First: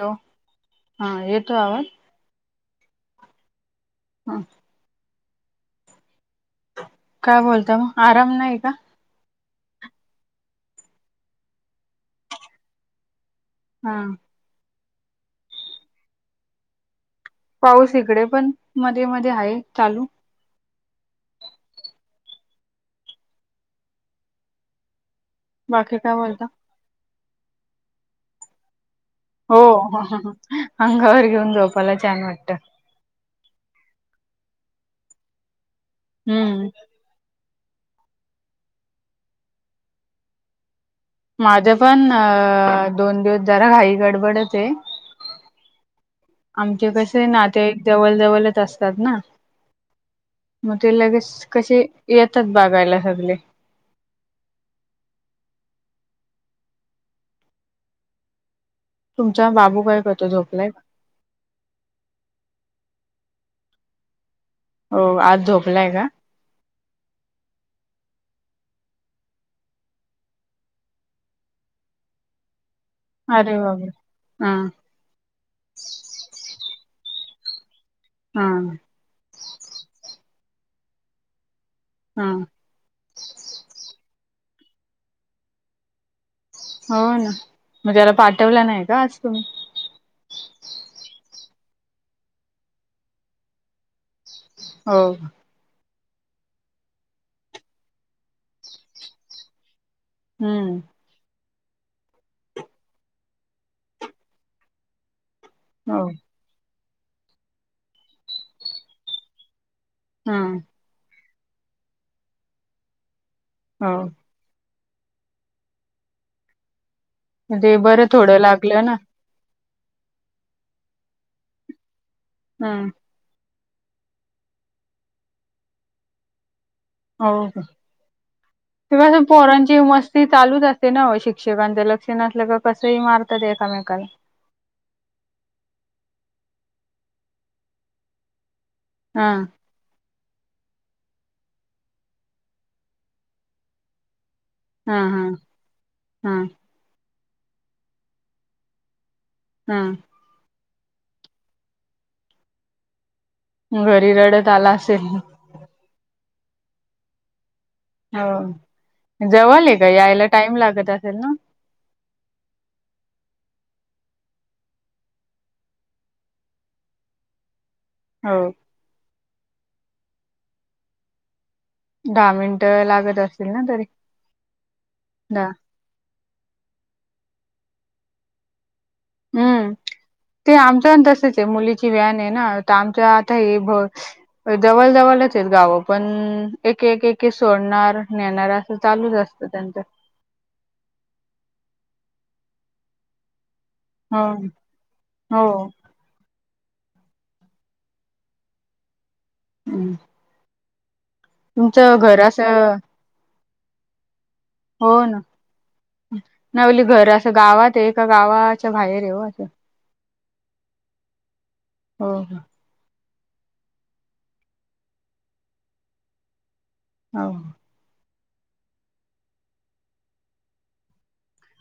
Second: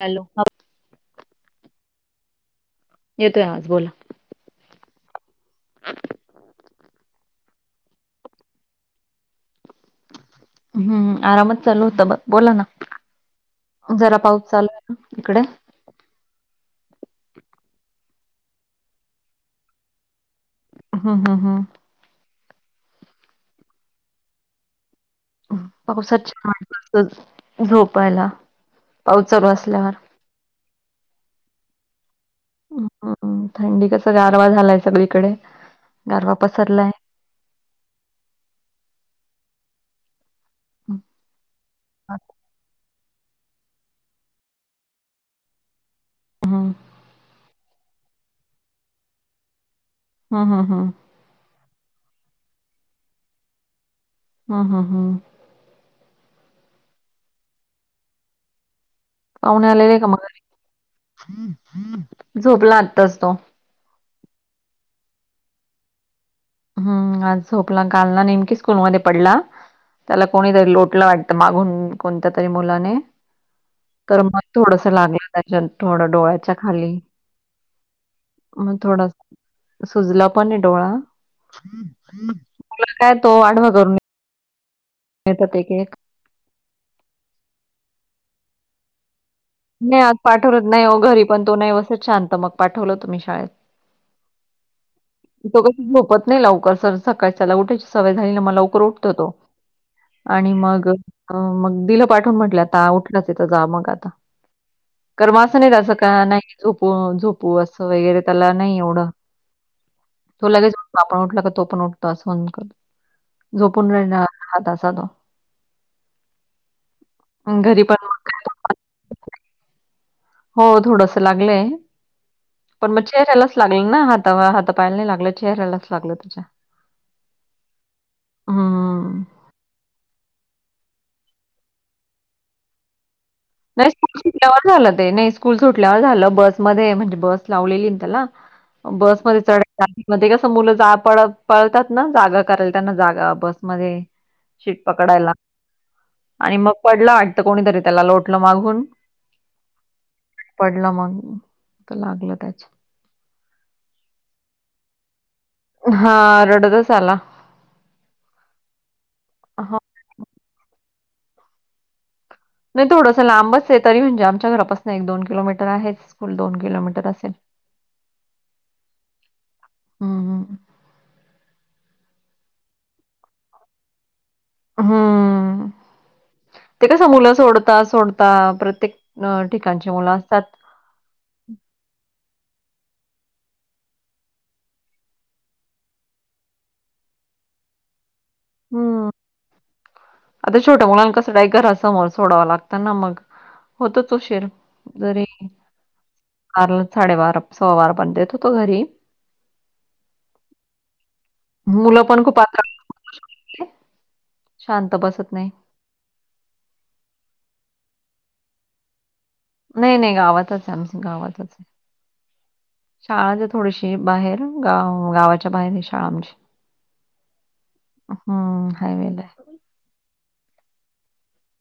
Hello, हा येतो आवाज? येतोय आवाज बोला. हा. [inaudible] काय बोलता म आराम नाही का? हम्म आरामच चालू होता ब बोला ना हा जरा पाऊस चालूय इकडे पाऊस इकडे पण मध्ये मध्ये आहे चालू हा हा हा बाकी काय पावसात बोलता छान वाटत झोपायला. पाऊस चालू हो असल्यावर. अंगावर घेऊन झोपायला छान वाटतं. हम्म थंडी कस गारवा झालाय सगळीकडे गारवा हम्म पसरलाय. हम्म माझे पण अ दोन दिवस जरा घाई गडबडच ये. हम्म आमचे कशे नातेवाईक जवळ जवलच असतात ना हम्म मग हम्म. ते लगेच कशे येतात बघायला सगले हा हा हा तुमचा पाहुणे बाबू आलेले काय का मग करतो, झोपलाय? झोपला आत्ताच तो हो आज झोपलाय का हम्म आज झोपला काल ना नेमकी स्कूल मध्ये पडला. त्याला कोणीतरी लोटलं वाटतं मागून कोणत्या तरी मुलाने अरे बाबा तर म हा थोडस लागल. त्याच्या थोडं डोळ्याच्या खाली हा मग थोड सुजला पण ये डोळा हा मग काय तो वाढवा करून एक होते की एक हो ना, मग त्याला पाठवलं नाही का आज तुम्ही? नाही आज पाठवलंत. नाही घरी पण तो नाही बसत शांत, मग पाठवलं त मी शाळेत. हो. तो कसं झोपत नाही लवकर सर सकाळच्याला उठायची सवय झाली ना, म लवकर उठतो तो. आणि हम्म मग मग दिलं पाठवून म्हटलं, आता उठलाच हाय तर जा मग आता. कर् म अस नाही त्यांच हो का? नाही झोपू झोपू असं वगैरे त्याला नाही एवढं. तो हम्म लगेच पापा उठला का तो पण उठतो, अस म्हण कर झोपून नाही हो राहणार. हाता साधो तेे बरं थोडं लागलं ना. हो थोडंस लागलंय, हम्म पण म चेहऱ्यालाच लागल ना, हाता पायाला नाही लागलं, चेहऱ्यायलाच लागलं तेच्या. हो का? ते अस हं. पोरांची मस्त ती चालूच असते ना ओ, शिक्षकांच लक्ष नसलं की कसं ही मार नाही स्कूल सुटल्यावर झालं ते, नाही स्कूल सुटल्यावर झालं. बस मध्ये म्हणजे बस लावलेली त्याला हा बसमध्ये चढ ट्रॅफिक मध्ये कस मुलं जा पळ पळतात ना, जागा करायला त्यांना जागा बसमध्ये शीट हा हा पकडायला हा आणि मग पडला वाटत, कोणीतरी त्याला लोटलं मागून. हा. पडला मग, लागलं त्याच्या घरी रडत आला असेल. हा. रडतच आला. हो हां. जेवाले का? यायला टाइम लागत असेल ना. नाही थोडंसं लांबच आहे, तरी म्हणजे आमच्या घरापासून एक दोन किलोमीटर आहे. स्कूल दोन किलोमीटर असेल. हो. ह ह. दहा मिनट लागत असतील ना तरी? दहा हं ते कस? मुलं सोडता सोडता प्रत्येक अ हम्म ठिकाणची मुलं असतात. ते आमच्या पणं तसेच ती मुलीची व्हॅन आहे ना, तर आमच्या आता हे जवळ जवळच आहेत गावं, पण एक एक सोडणार, नेणार. ते हं. चालूच असतं त्यांच. आता छोट्या मुलांना कसं? काही घरासमोर सोडावं लागत मग. होतोच हो उशीर जरी हो अरूला साडे बारा, सवा बारा पर्यंत नेथ होतो घरी [inaudible] तुमचं घर मुूलपन खूप आता असं हो ना, नवली घर असं गावात आहे, का गावाच्या बाहेर आहे असं. नाही नाही गावातच हाय आमच. गावातच हाय. हो शाळा ज थोडीशी बाहेर गाव गावाच्या बाहेर ये शाळा आमची. हां. हा हावे ला हाय.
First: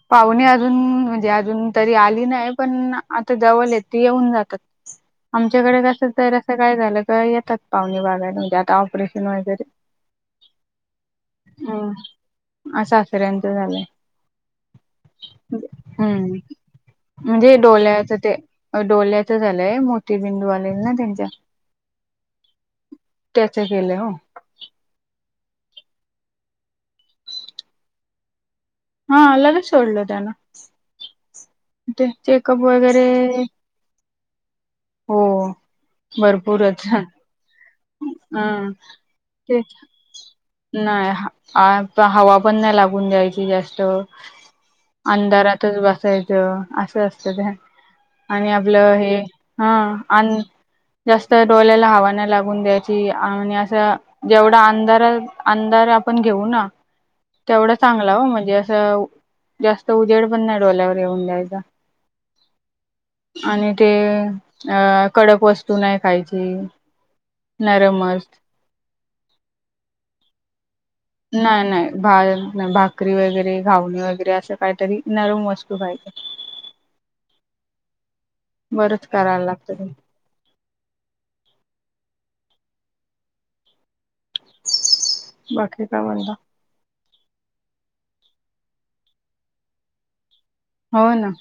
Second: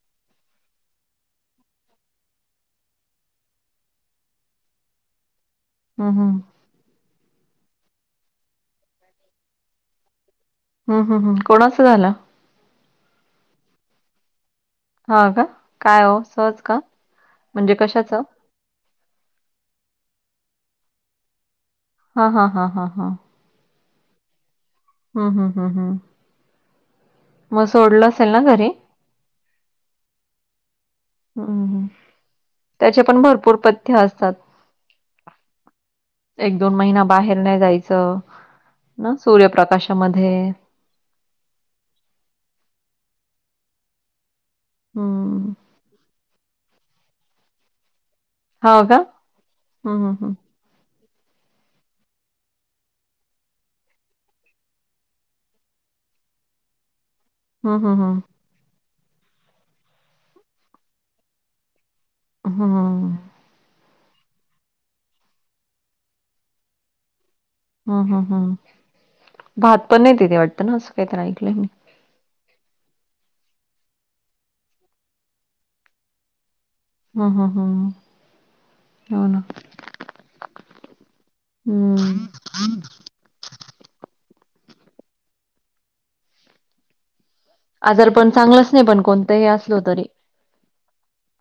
पाहुणे अजून म्हणजे अजून तरी आली नाही, पण आता जवल ये ती येऊन जातात. आमच्याकडे असेल हं, तर हं. असं काय झालं का येतात पाहुणे बागायला म्हणे आता ऑपरेशन वगेरे. हा हा हा. कोणाच झालं? [unintelligible] सासऱ्यांचं झालंय. हां का? काय ओ? हम्म. सहज का? म्हणजे डोल्या्याच ते. डोल्या्च झालंय. मोती बिंदू आलेल ना त्यांच्या. हा. हा. हा. हा. हा. त्याच केलं हो. हां. हां. हां. हां. मग सोडलं असेल ना घरी? हां. लगेच सोडल त्याना. हं, हं. ते चेकअप त्याचे पण वगैरे- भरपूर पथ्य असतात. हो. एक दोन भरपूरच महिना बाहेर नाही जायचं हा ना तेच सूर्यप्रकाशामध्ये. नाही. हवा पण नाही लागून द्यायची जास्त. हं. अंधारात- च बसायचं असं असतं ते. आणि हो आपलं का? हे- हा. हं, हं, हं. आणि जास्त डोल्याला हवा नाही लागून द्यायची. आणि असं- जेवढा अंधार, अंधार आपण घेऊ ना? तेवढा हं, हं, चांगला हं. हो. म्हणजे असं जास्त उजेड पण नाही डोल्यावर येऊन द्यायचा. हां. आणि ते आं कडक वस्तू नाही खायची. हं. हं. नरमच हं. भात पण नाही तिथे वाटतं ना असं- काहीतरी ऐकलंय मी. नाही नाही. भा भाकरी वगैरे घावणे वगैरे असं काहीतरी नरम वस्तू खायच. हं. हं. हं. बरंच करायला लागतं ते. हम्म. बाकी काय म्हणता? आजार पण चांगलच नाही पण कोणतंही असल तरी. हो ना.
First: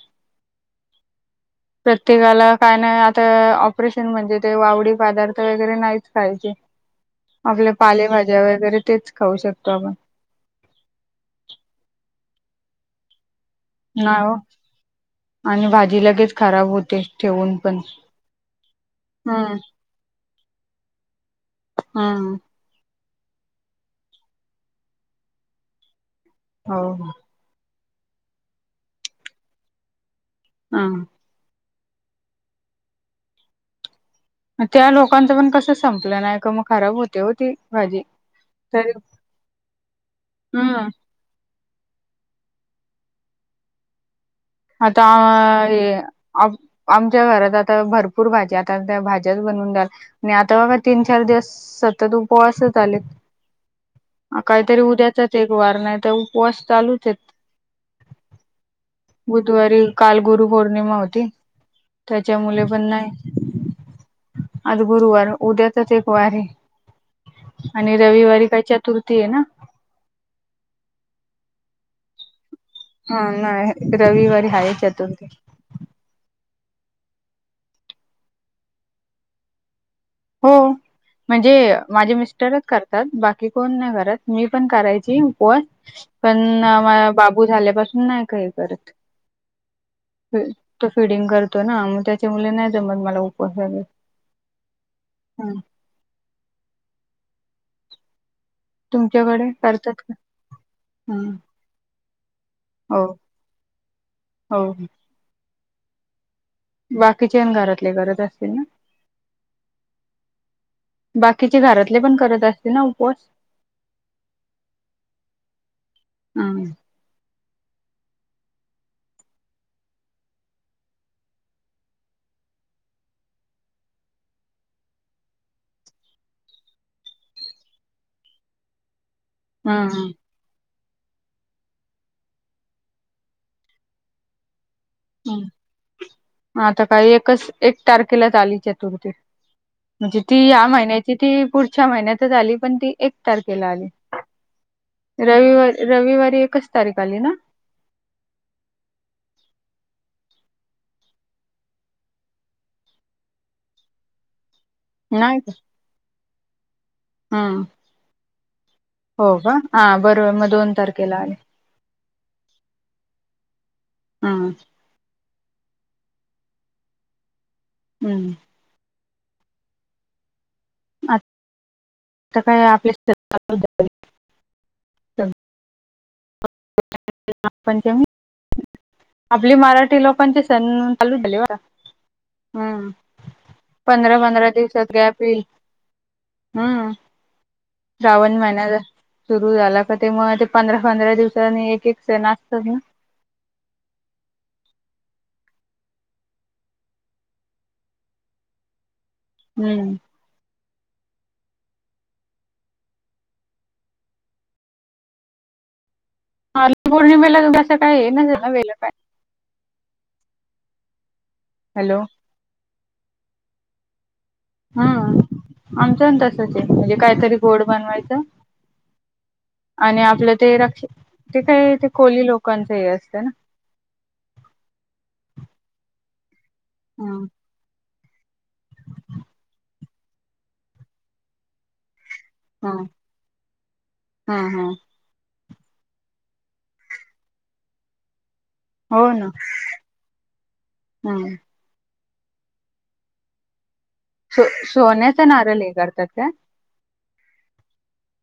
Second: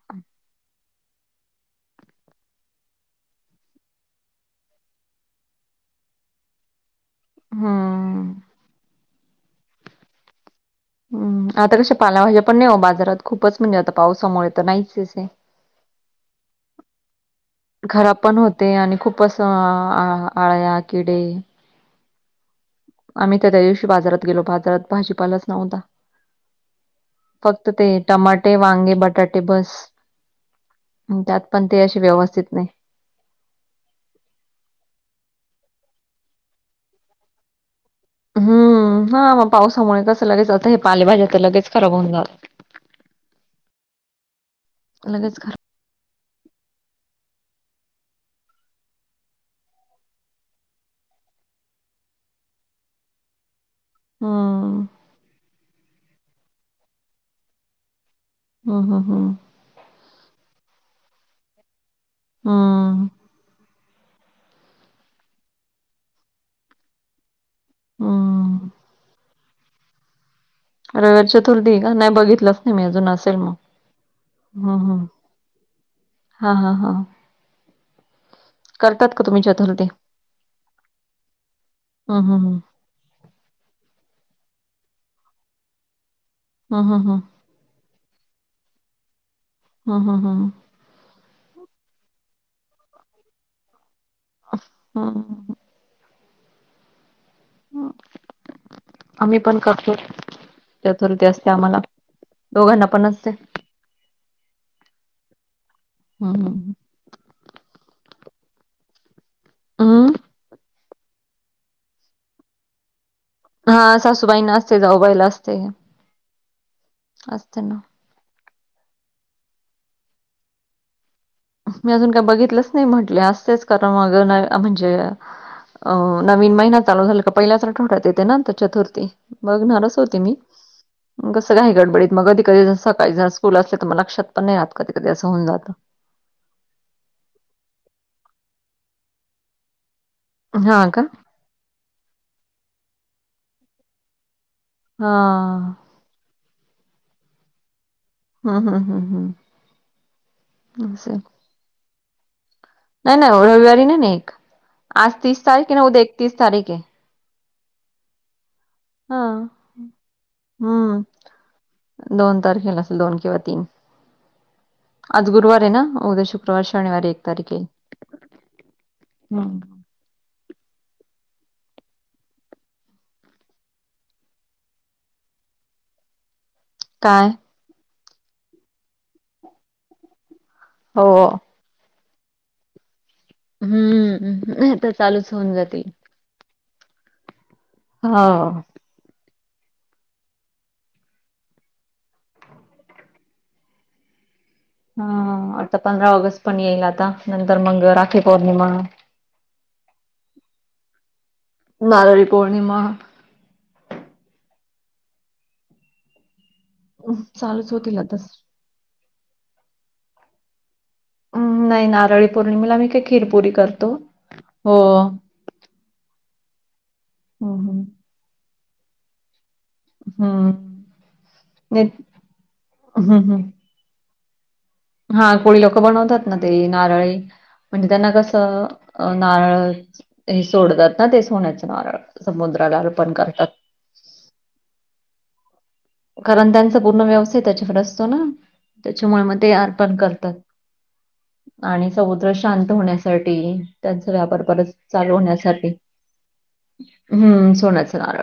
प्रत्येकाला काय नाही आता ऑपरेशन म्हणजे ते वावडी पदार्थ वगैरे नाहीच खायचे. आपल्या हं. पालेभाज्या वगैरे तेच खाऊ शकतो आपण. हम्म. आता कस पालाभाज्या पण नाही हो बाजारात. खूपच म्हणजे आता नाही हो पावसामुळे तर नाहीचे.. आणि भाजी लगेच खराब होते ठेवून पण. हम्म हां. आ, आळया, किडे. हां. आम्ही त्या त्या दिवशी बाजारात गेलो. बाजारात भाजीपालाच नव्हता. हो. फक्त ते टमाटे, वांगे, बटाटे बस. हा. त्यात पण ते असे व्यवस्थित नाही. त्या लोकांचं पण कसं संपलं नाही का मग खराब होते हो ती भाजी. तरी हम्म. हा. मग पावसामुळे कसं लगेच आता हे हम्म पालेभाज्या तर लगेच खराब होऊन जाता. आता लगेच खराब ए - आम आमच्या घरात आता भरपूर भाज्या. आता त्या भाज्याच बनवून- आणि आता बघा तीन चार दिवस सतत उपवासच आलेत. काहीतरी हम्म उद्याचाच एक वार ए. नाही तर उपवास चालूच येत. हम. हम. ह. बुधवारी काल गुरु पौर्णिमा होती. त्याच्या मुले पण हम्म नाही. आज गुरुवार उद्यातच एक वारी. आणि रविवारी काय हम्म चतुर्थी आहे ना. रविवारी चतुर्थी का नाही बघितलं. ते मे अजून हा असेल मग नाही रविवारी आहे हम् हम्, चतुर्थी हा हा हा, करतात का तुम्ही चतुर्ते. हो म्हणजे माझे हं हं. मिस्टरच कर''--'' तात बाकी कोण नाही करत मी पण करायची उपवास पण न हं हं माया हं. बाबू. बू झाल्यापासून नाही काही करत. हा हा हा, फि- तो फिडिंग करतो ना मग त्याच्यामुळे नाही जमत मला उपवासग वगैरे. हम्, ह, आम्ही तुमच्याकडे पण करतो. करतात का ह चतुर्थी असते आम्हाला. दोघांना हो, पण असते. हो, हा हा, बाकीचे आन घरातले करत असतील ना. ''अं'' बाकीचे घरातले पण करत असते ना उपवास. हा, सासूबाईना असते जाऊबाईला असते असते ना. ''मी अजून काय बघितलंच नाही म्हटले असतेच कारण अग नाही म्हणजे. अ नवीन महिना चालू झाला का पहिल्याचठवठ्यात येते ना चतुर्थी. बघणारच ह होते मी'' मग कसं काही गडबडीत मग कधी कधी सकाळी जर स्कूल असले तर. मग लक्षात पण नाही आत कधी कधी अस होऊन जातं. म आता काही एकच एक तारखेलाच आली चतुर्थी. म्हणजे ती या हा का? महिन्याची ती पुढच्या महिन्यातच आली पण ती एक तारखेला आली. हा. रविवारी रविवारी एकच तारीख आली ना. हम हम हम हम, ह सर [inaudible] नाही नाही रविवारी नाही नाही एक आज तस तारीखे न उद एकतीस तारीखे. हम् हा हो का हा, बरोबर मग दोन हम्म तारखेला आले. दोन तारखेला असेल दोन किंवा तीन. हम्म आज गुरुवार आहे ना उद्या शुक्रवार शनिवार एक तारखे. हम्म, हम, आत. आता काय [inaudible] आपल्या काय. पंचमी आपली मराठी लोकांची. सण हो चालू झाले बर का हम्, पंधरा पंधरा हम्म तर दिवसात ग्याप चालूच इल. होऊन जातील हम, हो श्रावण महिन्यात. सुरू झाला का ते म ते पंधरा पंधरा दिवसाांनी एक एक सण असतात ना. हा, आता पंधरा ऑगस्ट पण येईल आता नंतर मग राखी पौर्णिमा. हम्म, नारळी पौर्णिमा. ह पौर्णिमेला तु चालूच असं होतील काही हे आता नसेल ना वे काय हम नाही हॅलो नारळी पौर्णिमेला मी काही खिरपुरी करतो हो हम् हम्म आमचंण तसच आहे म्हणजे कायतरी गोड हम्म बनवायचं आणि आपलं ते हम्म रक्ष ते काय नाही ते कोली लोकांचं हे असतं ना हा कोळी लोक बनवतात ना ते नारळी हम्म म्हणजे त्यांना कसं नारळ हे सोडतात ना तेच सोन्याचं नारळ समुद्राला अर्पण करतात हा, हा कारण त्यांचा पूर्ण व्यवसाय त्याच्याकडे असतो ना हो त्याच्यामुळे ना मग ते अर्पण करतात हम्म आणि समुद्र शांत होण्यासाठी त्यांचा व्यापार सो परत चालू सोन्याचा नारळ होण्यासाठी हे करतात काय? हम्म सोनचा नारळ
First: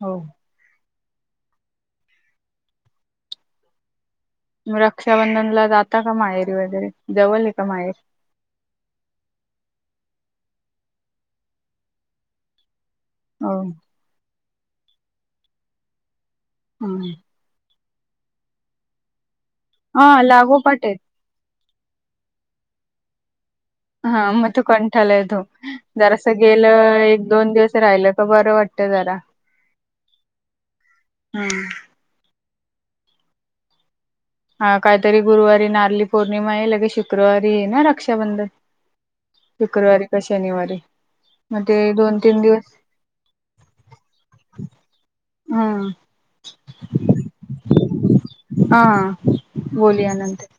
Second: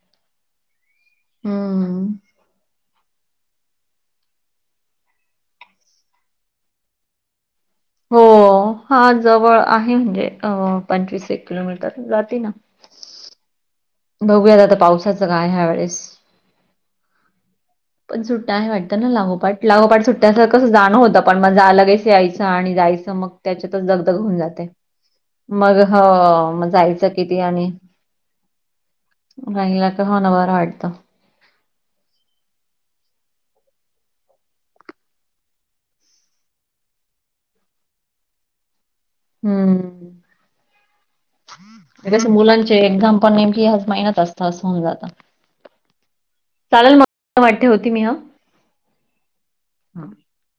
हो हम्म म रक्षाबंधनला जाता का मायेरी वगैरे जवल आहे का माहेर हो हा जवळ आहे म्हणजे पंचवीस एक किलोमीटर जाती ना हो बघूयात आता पावसाचं काय ह्या वेळेस हम्म पण सुट्ट्या आहे वाटत ना लागोपाठ, लागोपाठ हा सुट्ट्याच कसं होत लागोपाठ जाणं आहेत होतं पण म जा लगेस यायचं आणि जायचं मग त्याच्यातच दगदग हा होऊन मग तू जाते. कंठाला एतो मग हो जरास मग गेलं जायचं एक, किती दोन दिवस राहिलं का बरं वाट कुठ जरा नाहीला का होणार बर वाटतं हां हा काहीतरी गुरुवारी नारली पौर्णिमा आहे लगेच शुक्रवारी आहे ना रक्षाबंधन शुक्रवारी हम्म का शनिवारी मग ते दोन, कसं तीन दिवस मुलांचे एक्झाम पण नेमकी ह्यास महिन्यात असतं असं होऊन जातं हम्म चालेल मग वाट ठेवते मी हा. हा बोलुया नंतर